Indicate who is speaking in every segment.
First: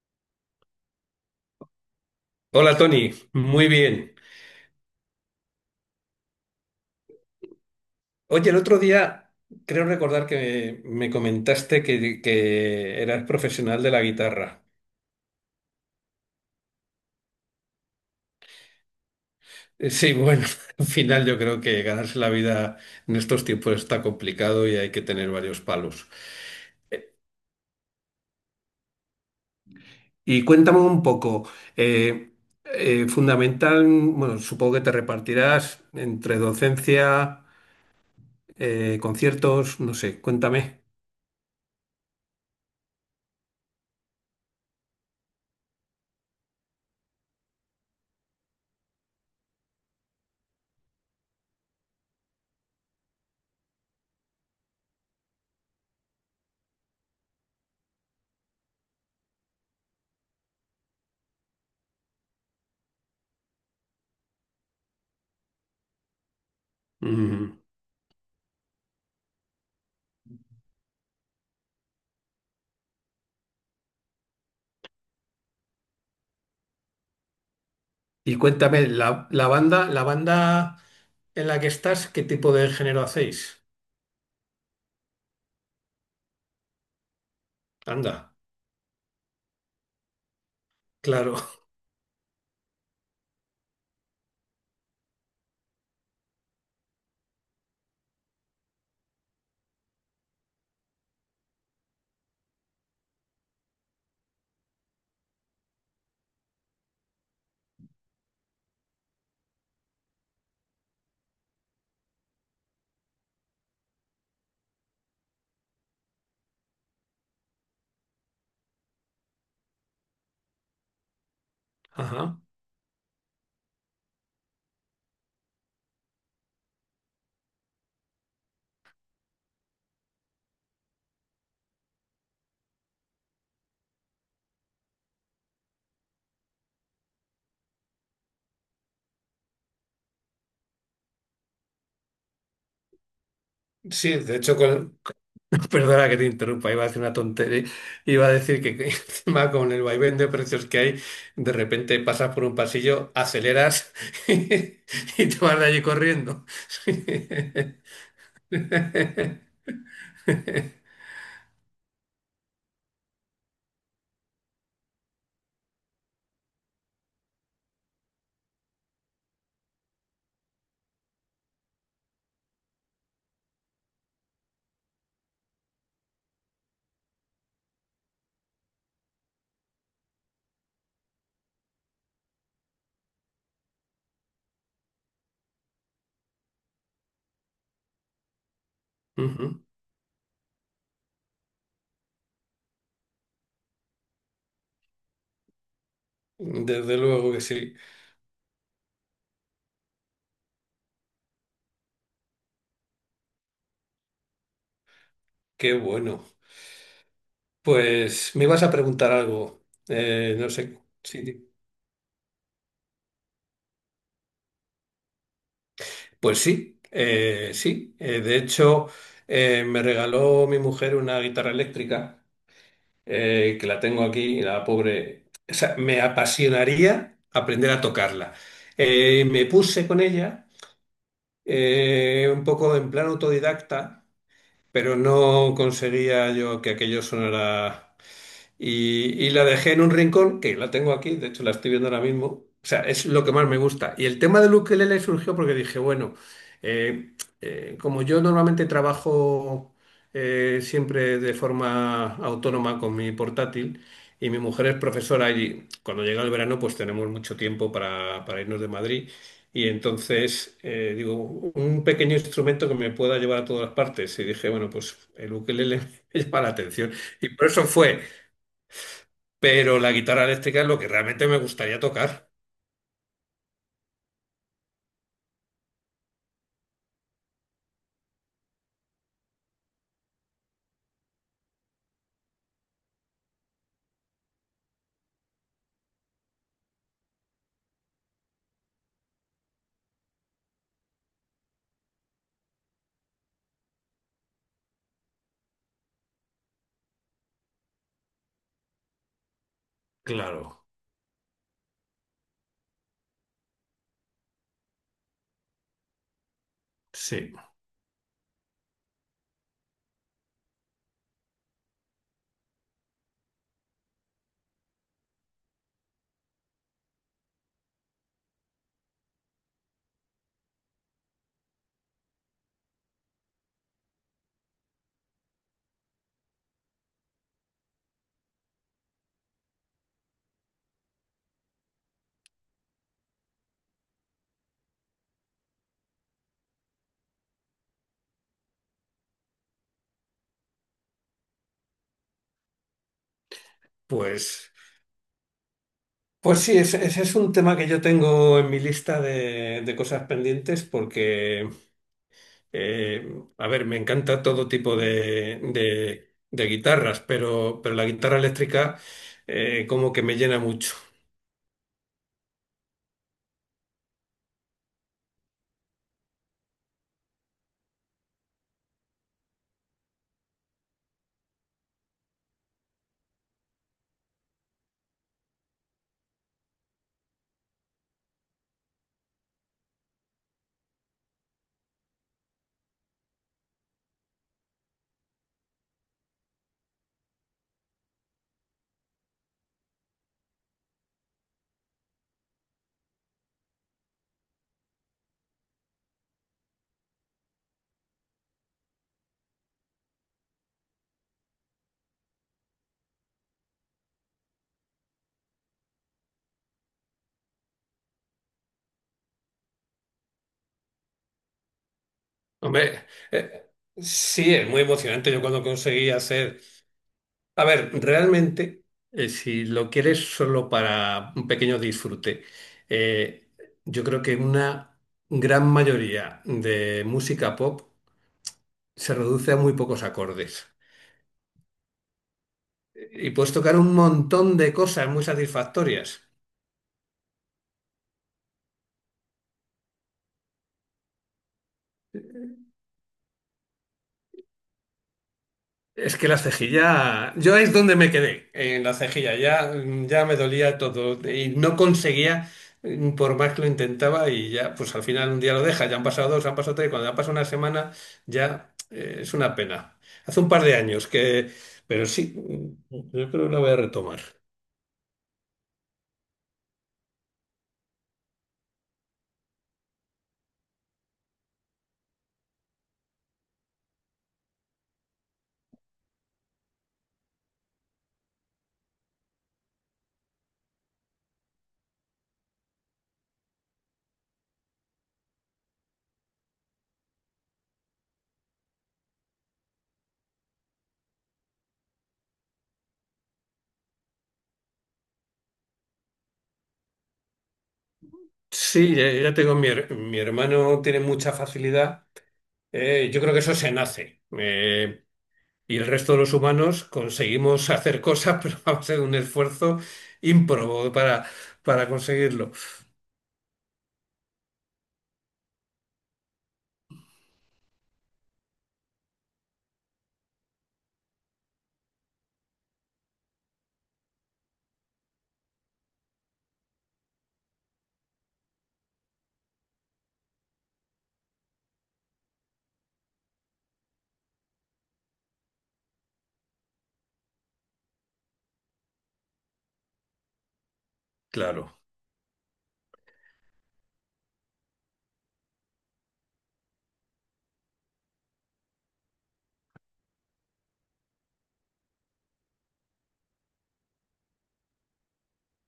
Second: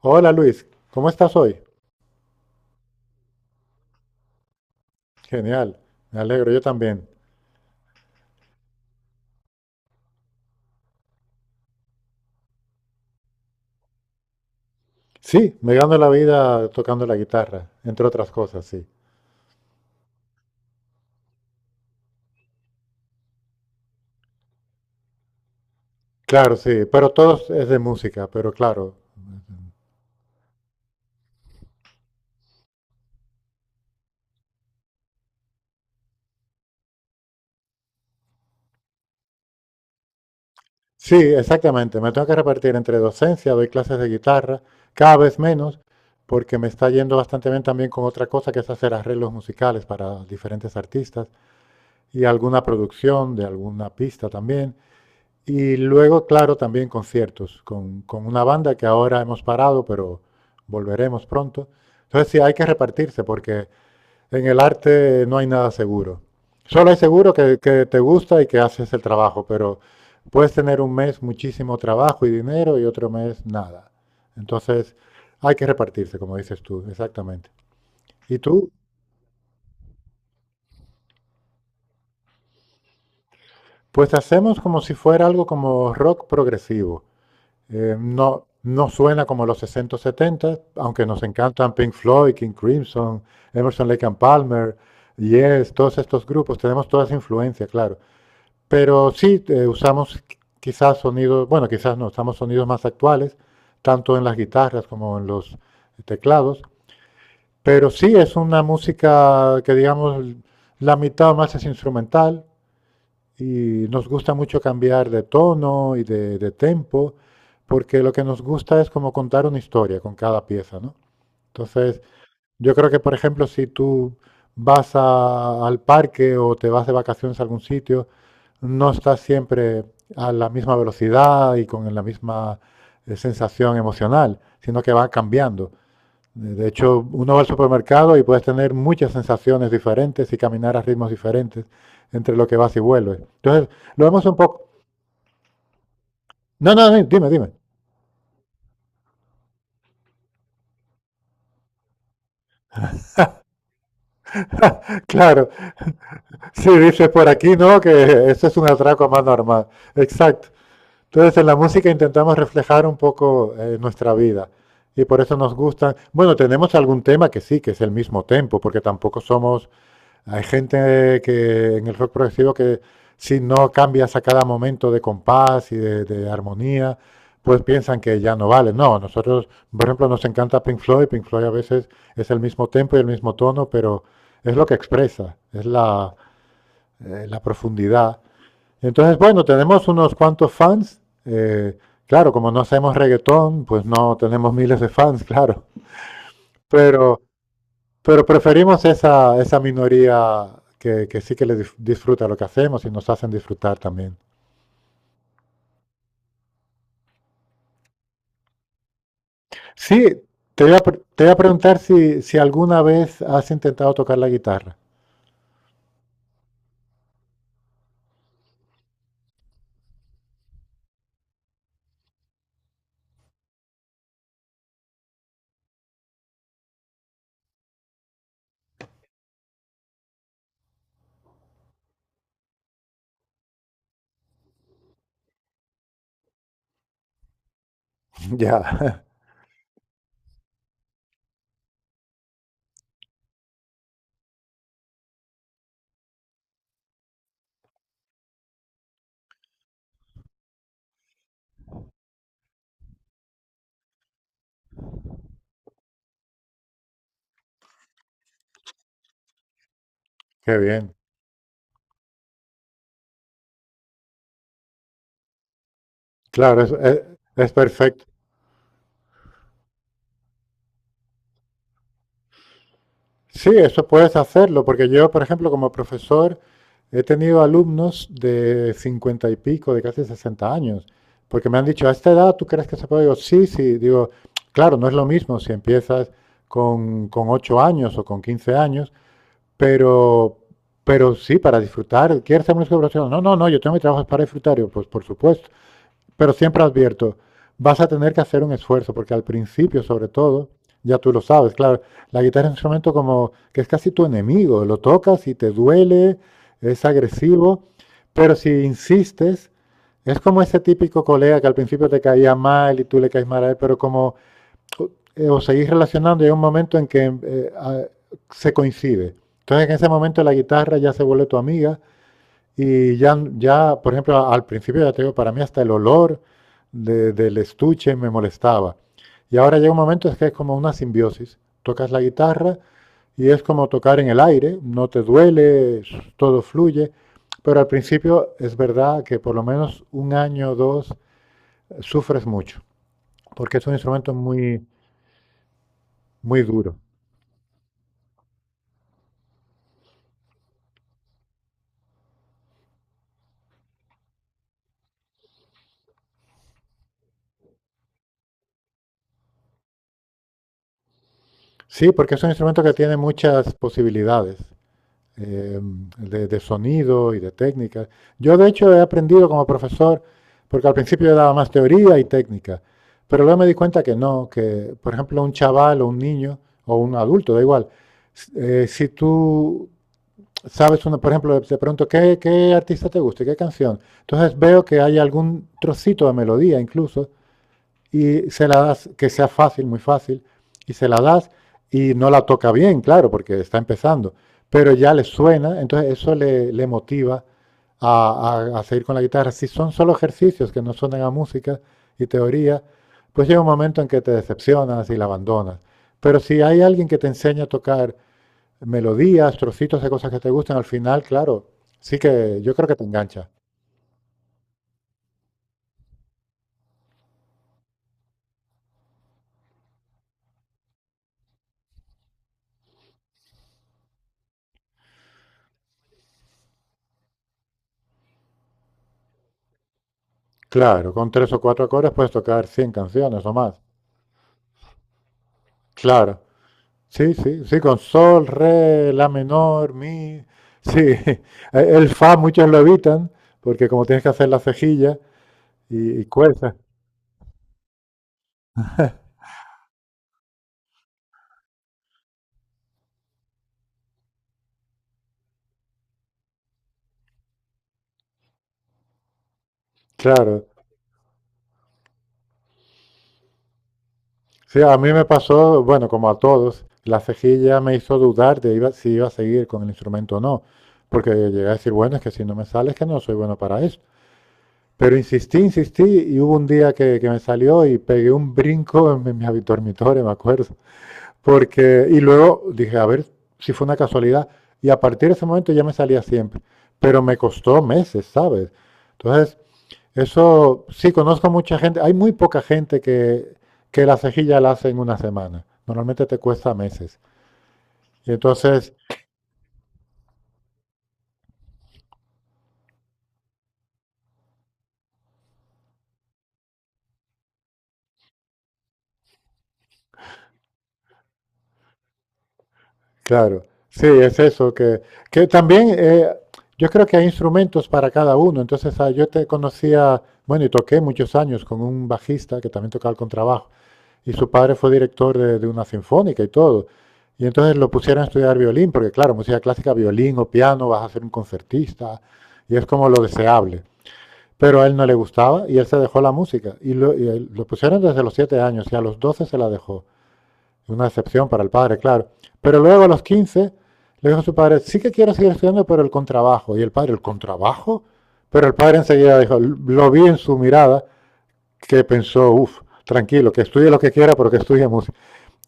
Speaker 1: Hola Luis, ¿cómo estás hoy?
Speaker 2: Hola Tony, muy bien.
Speaker 1: Genial, me alegro, yo también.
Speaker 2: Oye, el otro día creo recordar que me comentaste que eras profesional de la guitarra.
Speaker 1: Sí, me gano la vida tocando la guitarra, entre otras cosas, sí.
Speaker 2: Sí, bueno, al final yo creo que ganarse la vida en estos tiempos está complicado y hay que tener varios palos.
Speaker 1: Claro, sí, pero todo es de música, pero claro.
Speaker 2: Y cuéntame un poco, eh, fundamental, bueno, supongo que te repartirás entre docencia, conciertos, no sé, cuéntame.
Speaker 1: Sí, exactamente, me tengo que repartir entre docencia, doy clases de guitarra, cada vez menos, porque me está yendo bastante bien también con otra cosa que es hacer arreglos musicales para diferentes artistas y alguna producción de alguna pista también. Y luego, claro, también conciertos con una banda que ahora hemos parado, pero volveremos pronto. Entonces sí, hay que repartirse porque en el arte no hay nada seguro. Solo hay seguro que,
Speaker 2: Mm.
Speaker 1: que te gusta y que haces el trabajo, pero puedes tener un mes muchísimo trabajo y dinero y otro mes nada. Entonces hay que repartirse, como dices tú, exactamente.
Speaker 2: Y
Speaker 1: ¿Y tú?
Speaker 2: cuéntame, la banda en la que estás, ¿qué tipo de género hacéis?
Speaker 1: Pues hacemos como si fuera algo como rock progresivo.
Speaker 2: Anda,
Speaker 1: No, no suena como los 60 o 70, aunque nos
Speaker 2: claro.
Speaker 1: encantan Pink Floyd, King Crimson, Emerson, Lake and Palmer, Yes, todos estos grupos, tenemos toda esa influencia, claro. Pero sí, usamos quizás sonidos, bueno, quizás no, usamos sonidos más actuales, tanto en las guitarras como en los teclados. Pero sí, es una música que, digamos, la mitad o más es instrumental, y nos gusta mucho cambiar de tono y de tempo, porque lo que nos gusta es como contar una historia con cada pieza, ¿no? Entonces,
Speaker 2: Ajá.
Speaker 1: yo creo que, por ejemplo, si tú vas al parque o te vas de vacaciones a algún sitio, no estás siempre a la misma velocidad y con la misma sensación emocional, sino que va cambiando. De hecho, uno va al supermercado y puedes tener muchas sensaciones diferentes y caminar a ritmos diferentes entre lo que vas y vuelves. Entonces, lo
Speaker 2: Sí,
Speaker 1: vemos
Speaker 2: de
Speaker 1: un
Speaker 2: hecho,
Speaker 1: poco.
Speaker 2: con… perdona que te interrumpa,
Speaker 1: No,
Speaker 2: iba a
Speaker 1: no,
Speaker 2: decir
Speaker 1: no,
Speaker 2: una
Speaker 1: dime, dime.
Speaker 2: tontería. Iba a decir que encima con el vaivén de precios que hay, de repente pasas por un pasillo, aceleras y te
Speaker 1: Claro,
Speaker 2: vas de allí corriendo.
Speaker 1: si dices por aquí, no, que eso es un atraco más normal. Exacto. Entonces, en la música intentamos reflejar un poco, nuestra vida y por eso nos gustan. Bueno, tenemos algún tema que sí, que es el mismo tempo, porque tampoco somos. Hay gente que en el rock progresivo que si no cambias a cada momento de compás y de armonía, pues piensan que ya no vale. No, nosotros, por ejemplo, nos encanta Pink Floyd. Pink Floyd a veces es el mismo tempo y el mismo tono, pero es lo que expresa, es la profundidad. Entonces, bueno,
Speaker 2: Ujú.
Speaker 1: tenemos unos cuantos fans. Claro, como no hacemos reggaetón, pues no tenemos miles de fans, claro.
Speaker 2: Desde
Speaker 1: Pero
Speaker 2: luego que sí.
Speaker 1: pero preferimos esa minoría que sí que le disfruta lo que hacemos y nos hacen disfrutar también.
Speaker 2: Qué bueno. Pues me ibas a preguntar algo.
Speaker 1: Sí,
Speaker 2: No
Speaker 1: te voy a,
Speaker 2: sé.
Speaker 1: pre- te voy a
Speaker 2: Sí.
Speaker 1: preguntar si, alguna vez has intentado tocar la guitarra.
Speaker 2: Pues sí, sí. De hecho, me regaló mi mujer una guitarra eléctrica, que la tengo aquí, y la pobre. O sea, me apasionaría aprender a tocarla. Me puse con ella, un poco en plan autodidacta, pero no conseguía yo que aquello sonara.
Speaker 1: Ya.
Speaker 2: Y la dejé en un rincón, que la tengo aquí, de hecho la estoy viendo ahora mismo. O sea, es lo que más me gusta. Y el tema del ukelele surgió porque dije, bueno, eh, como yo normalmente trabajo siempre de forma autónoma con mi portátil, y mi mujer es profesora y cuando llega el verano pues tenemos mucho tiempo para irnos de Madrid. Y
Speaker 1: Qué
Speaker 2: entonces,
Speaker 1: bien.
Speaker 2: digo, un pequeño instrumento que me pueda llevar a todas las partes. Y dije, bueno, pues el ukelele me llama la
Speaker 1: Claro, es,
Speaker 2: atención.
Speaker 1: es-
Speaker 2: Y por
Speaker 1: es
Speaker 2: eso fue,
Speaker 1: perfecto.
Speaker 2: pero la guitarra eléctrica es lo que realmente me gustaría tocar.
Speaker 1: Sí, eso puedes hacerlo, porque yo, por ejemplo, como profesor, he tenido alumnos de 50 y pico, de casi 60 años, porque me han dicho, ¿a esta edad tú crees que se puede? Digo, sí, sí, digo, claro, no es lo mismo si empiezas con 8 años o con 15 años, pero, pero sí, para disfrutar. ¿Quieres hacer música profesional? No, no, no, yo tengo mi trabajo, es para disfrutar. Digo, pues por supuesto. Pero siempre advierto, vas a tener que hacer un esfuerzo, porque al principio, sobre
Speaker 2: Claro,
Speaker 1: todo, ya tú lo sabes, claro, la guitarra es un instrumento como que es casi tu enemigo, lo tocas y te duele, es
Speaker 2: sí.
Speaker 1: agresivo, pero si insistes, es como ese típico colega que al principio te caía mal y tú le caes mal a él, pero como, os seguís relacionando, hay un momento en que se coincide. Entonces en ese momento la guitarra ya se vuelve tu amiga y ya, por ejemplo, al principio ya te digo, para mí hasta el olor del estuche me molestaba. Y ahora llega un momento es que es como una simbiosis. Tocas la guitarra y es como tocar en el aire, no te duele, s- todo fluye. Pero al principio es verdad que por lo menos un año o dos, sufres mucho, porque es un instrumento
Speaker 2: Pues,
Speaker 1: muy,
Speaker 2: pues
Speaker 1: muy
Speaker 2: sí,
Speaker 1: duro.
Speaker 2: ese es un tema que yo tengo en mi lista de cosas pendientes porque, a ver, me encanta todo tipo de guitarras, pero la guitarra eléctrica como que me llena mucho.
Speaker 1: Sí, porque es un instrumento que tiene muchas posibilidades. eh, de sonido y de técnica. Yo de hecho he aprendido como profesor, porque al principio yo daba más teoría y técnica, pero luego me di cuenta que no, que por ejemplo un chaval o un niño o un adulto, da igual, si tú sabes, una, por ejemplo, te pregunto, ¿qué artista te gusta y qué canción? Entonces veo que hay algún trocito de melodía incluso y se la das, que sea fácil, muy fácil, y se la das y no la toca bien, claro, porque está empezando, pero ya le suena, entonces eso le motiva a seguir con la guitarra. Si son solo ejercicios que no suenan a música y teoría, pues llega un momento en que te decepcionas y la abandonas. Pero si hay alguien que te enseña a tocar melodías, trocitos de cosas que te gustan, al final, claro, sí que yo creo que
Speaker 2: Hombre,
Speaker 1: te engancha.
Speaker 2: eh, sí, es muy emocionante. Yo cuando conseguí hacer… A ver, realmente, si lo quieres solo para un pequeño disfrute, eh, yo creo que una gran mayoría de música pop se reduce a muy pocos acordes.
Speaker 1: Claro, con tres o cuatro acordes puedes tocar 100
Speaker 2: Y
Speaker 1: canciones
Speaker 2: puedes
Speaker 1: o
Speaker 2: tocar
Speaker 1: más.
Speaker 2: un montón de cosas muy satisfactorias.
Speaker 1: Claro. Sí, sí, sí, con sol, re, la menor, mi. Sí, el fa muchos lo evitan porque como tienes que hacer la cejilla
Speaker 2: Es
Speaker 1: y
Speaker 2: que la
Speaker 1: cuesta.
Speaker 2: cejilla, yo es donde me quedé, en la cejilla, ya, ya me dolía todo y no conseguía, por más que lo intentaba, y ya, pues al final un día lo deja, ya han pasado dos, han pasado tres, cuando ya pasa una semana, ya es una pena. Hace un par
Speaker 1: Claro.
Speaker 2: de años que, pero sí, yo creo que la voy a retomar.
Speaker 1: Sí, a mí me pasó, bueno, como a todos, la cejilla me hizo dudar de si iba a seguir con el instrumento o no, porque llegué a decir, bueno, es que si no me sale es que no soy bueno para esto. Pero insistí, insistí y hubo un día que me salió y pegué un brinco en mi dormitorio, me acuerdo. Porque, y luego dije, a ver si fue una casualidad. Y a partir de ese momento ya me salía siempre. Pero me costó meses, ¿sabes? Entonces, eso sí, conozco mucha gente. Hay muy poca gente que la cejilla la hace en una semana. Normalmente te cuesta meses. Y entonces,
Speaker 2: Sí, ya, ya tengo mi, her- mi hermano tiene mucha facilidad, yo creo que eso se nace. Y el resto de los humanos conseguimos hacer cosas, pero va a ser un esfuerzo ímprobo para conseguirlo.
Speaker 1: claro, sí, es eso. Que también, yo creo que hay instrumentos para cada uno. Entonces, ah, yo te conocía, bueno, y toqué muchos años con un bajista que también tocaba el contrabajo. Y su padre fue director de una sinfónica y todo. Y entonces lo pusieron a estudiar violín, porque claro, música clásica, violín o piano, vas a ser un concertista, y es como lo deseable. Pero a él no le gustaba y él se dejó la música. Y lo pusieron desde los 7 años y a los 12 se la dejó. Una excepción para el
Speaker 2: Claro.
Speaker 1: padre, claro. Pero luego a los 15 le dijo a su padre, sí que quiero seguir estudiando, pero el contrabajo. Y el padre, ¿el contrabajo? Pero el padre enseguida dijo, lo vi en su mirada, que pensó, uff, tranquilo, que estudie lo que quiera, pero que estudie música.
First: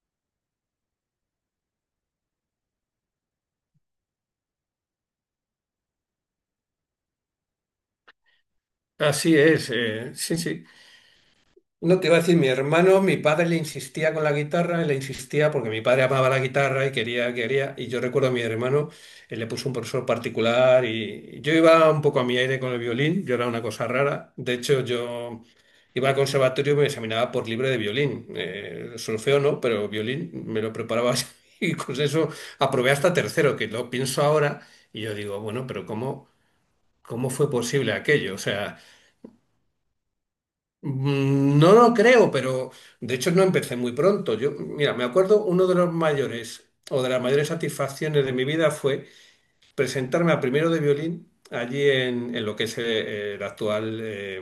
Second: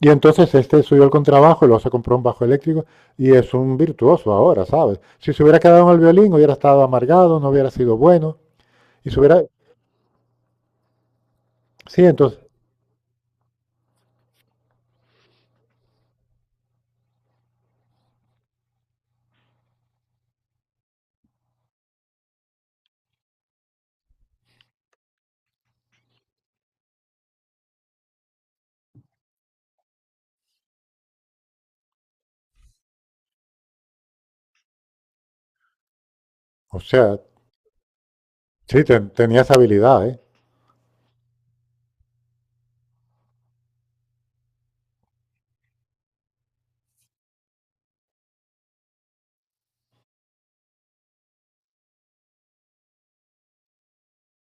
Speaker 1: Y entonces este subió el contrabajo y luego se compró un bajo eléctrico y es un virtuoso ahora, ¿sabes? Si se hubiera quedado en el violín hubiera estado amargado, no hubiera sido bueno y se
Speaker 2: Así
Speaker 1: hubiera...
Speaker 2: es. Sí, sí. No
Speaker 1: Sí,
Speaker 2: te iba a decir,
Speaker 1: entonces,
Speaker 2: mi hermano, mi padre le insistía con la guitarra, le insistía porque mi padre amaba la guitarra y quería, quería. Y yo recuerdo a mi hermano, él le puso un profesor particular, y yo iba un poco a mi aire con el violín, yo era una cosa rara. De hecho, yo iba al conservatorio y me examinaba por libre de violín. Solfeo no, pero violín me lo preparaba así. Y con eso aprobé hasta tercero, que lo pienso ahora y yo digo, bueno, pero ¿cómo,
Speaker 1: o sea,
Speaker 2: cómo fue posible aquello? O sea.
Speaker 1: sí, tenía esa habilidad, ¿eh?
Speaker 2: Mm, no lo creo, pero de hecho no empecé muy pronto. Yo, mira, me acuerdo, uno de los mayores o de las mayores satisfacciones de mi vida fue presentarme a primero de violín allí en lo que es el actual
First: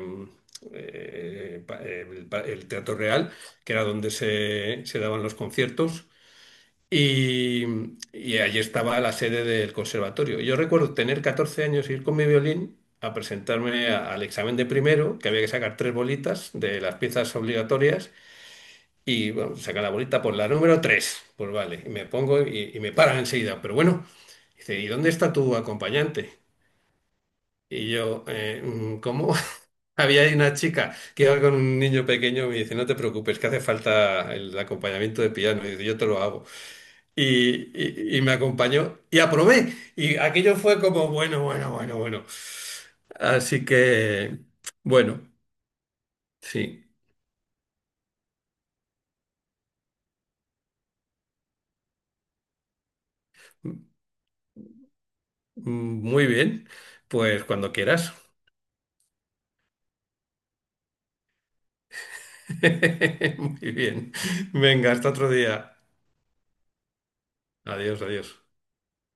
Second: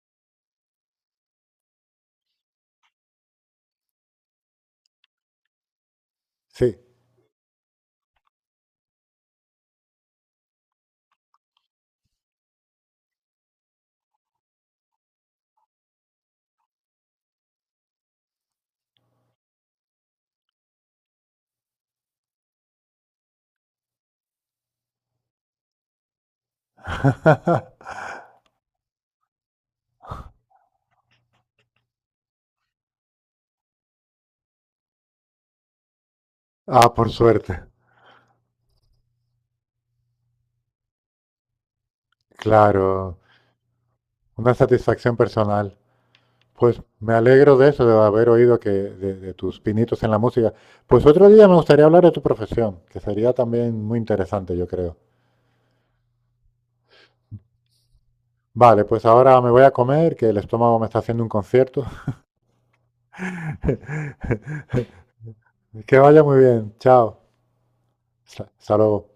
Speaker 2: el Teatro Real, que era donde se daban los conciertos.
Speaker 1: Sí.
Speaker 2: Y, y allí estaba la sede del conservatorio. Yo recuerdo tener 14 años y ir con mi violín a presentarme a- al examen de primero, que había que sacar tres bolitas de las piezas obligatorias. Y bueno, saca la bolita por la número tres. Pues vale, y me pongo y me paran enseguida. Pero bueno, dice, ¿y dónde está tu acompañante? Y yo, ¿cómo? Había ahí una chica que iba con un niño pequeño, y me dice, no te preocupes, que hace falta el acompañamiento de piano. Y dice, yo te lo hago,
Speaker 1: Ah, por suerte.
Speaker 2: y me acompañó y aprobé. Y aquello fue como, bueno, bueno, bueno, bueno.
Speaker 1: Claro,
Speaker 2: Así que,
Speaker 1: una satisfacción
Speaker 2: bueno,
Speaker 1: personal. Pues
Speaker 2: sí,
Speaker 1: me alegro de eso, de haber oído que de tus pinitos en la música. Pues otro día me gustaría hablar de tu profesión, que sería también
Speaker 2: m-
Speaker 1: muy interesante, yo creo.
Speaker 2: muy bien. Pues cuando quieras.
Speaker 1: Vale, pues ahora me voy a comer, que el estómago me está haciendo un concierto.
Speaker 2: Muy bien. Venga, hasta otro día.
Speaker 1: Que vaya muy bien. Chao.
Speaker 2: Adiós, adiós.
Speaker 1: Hasta luego.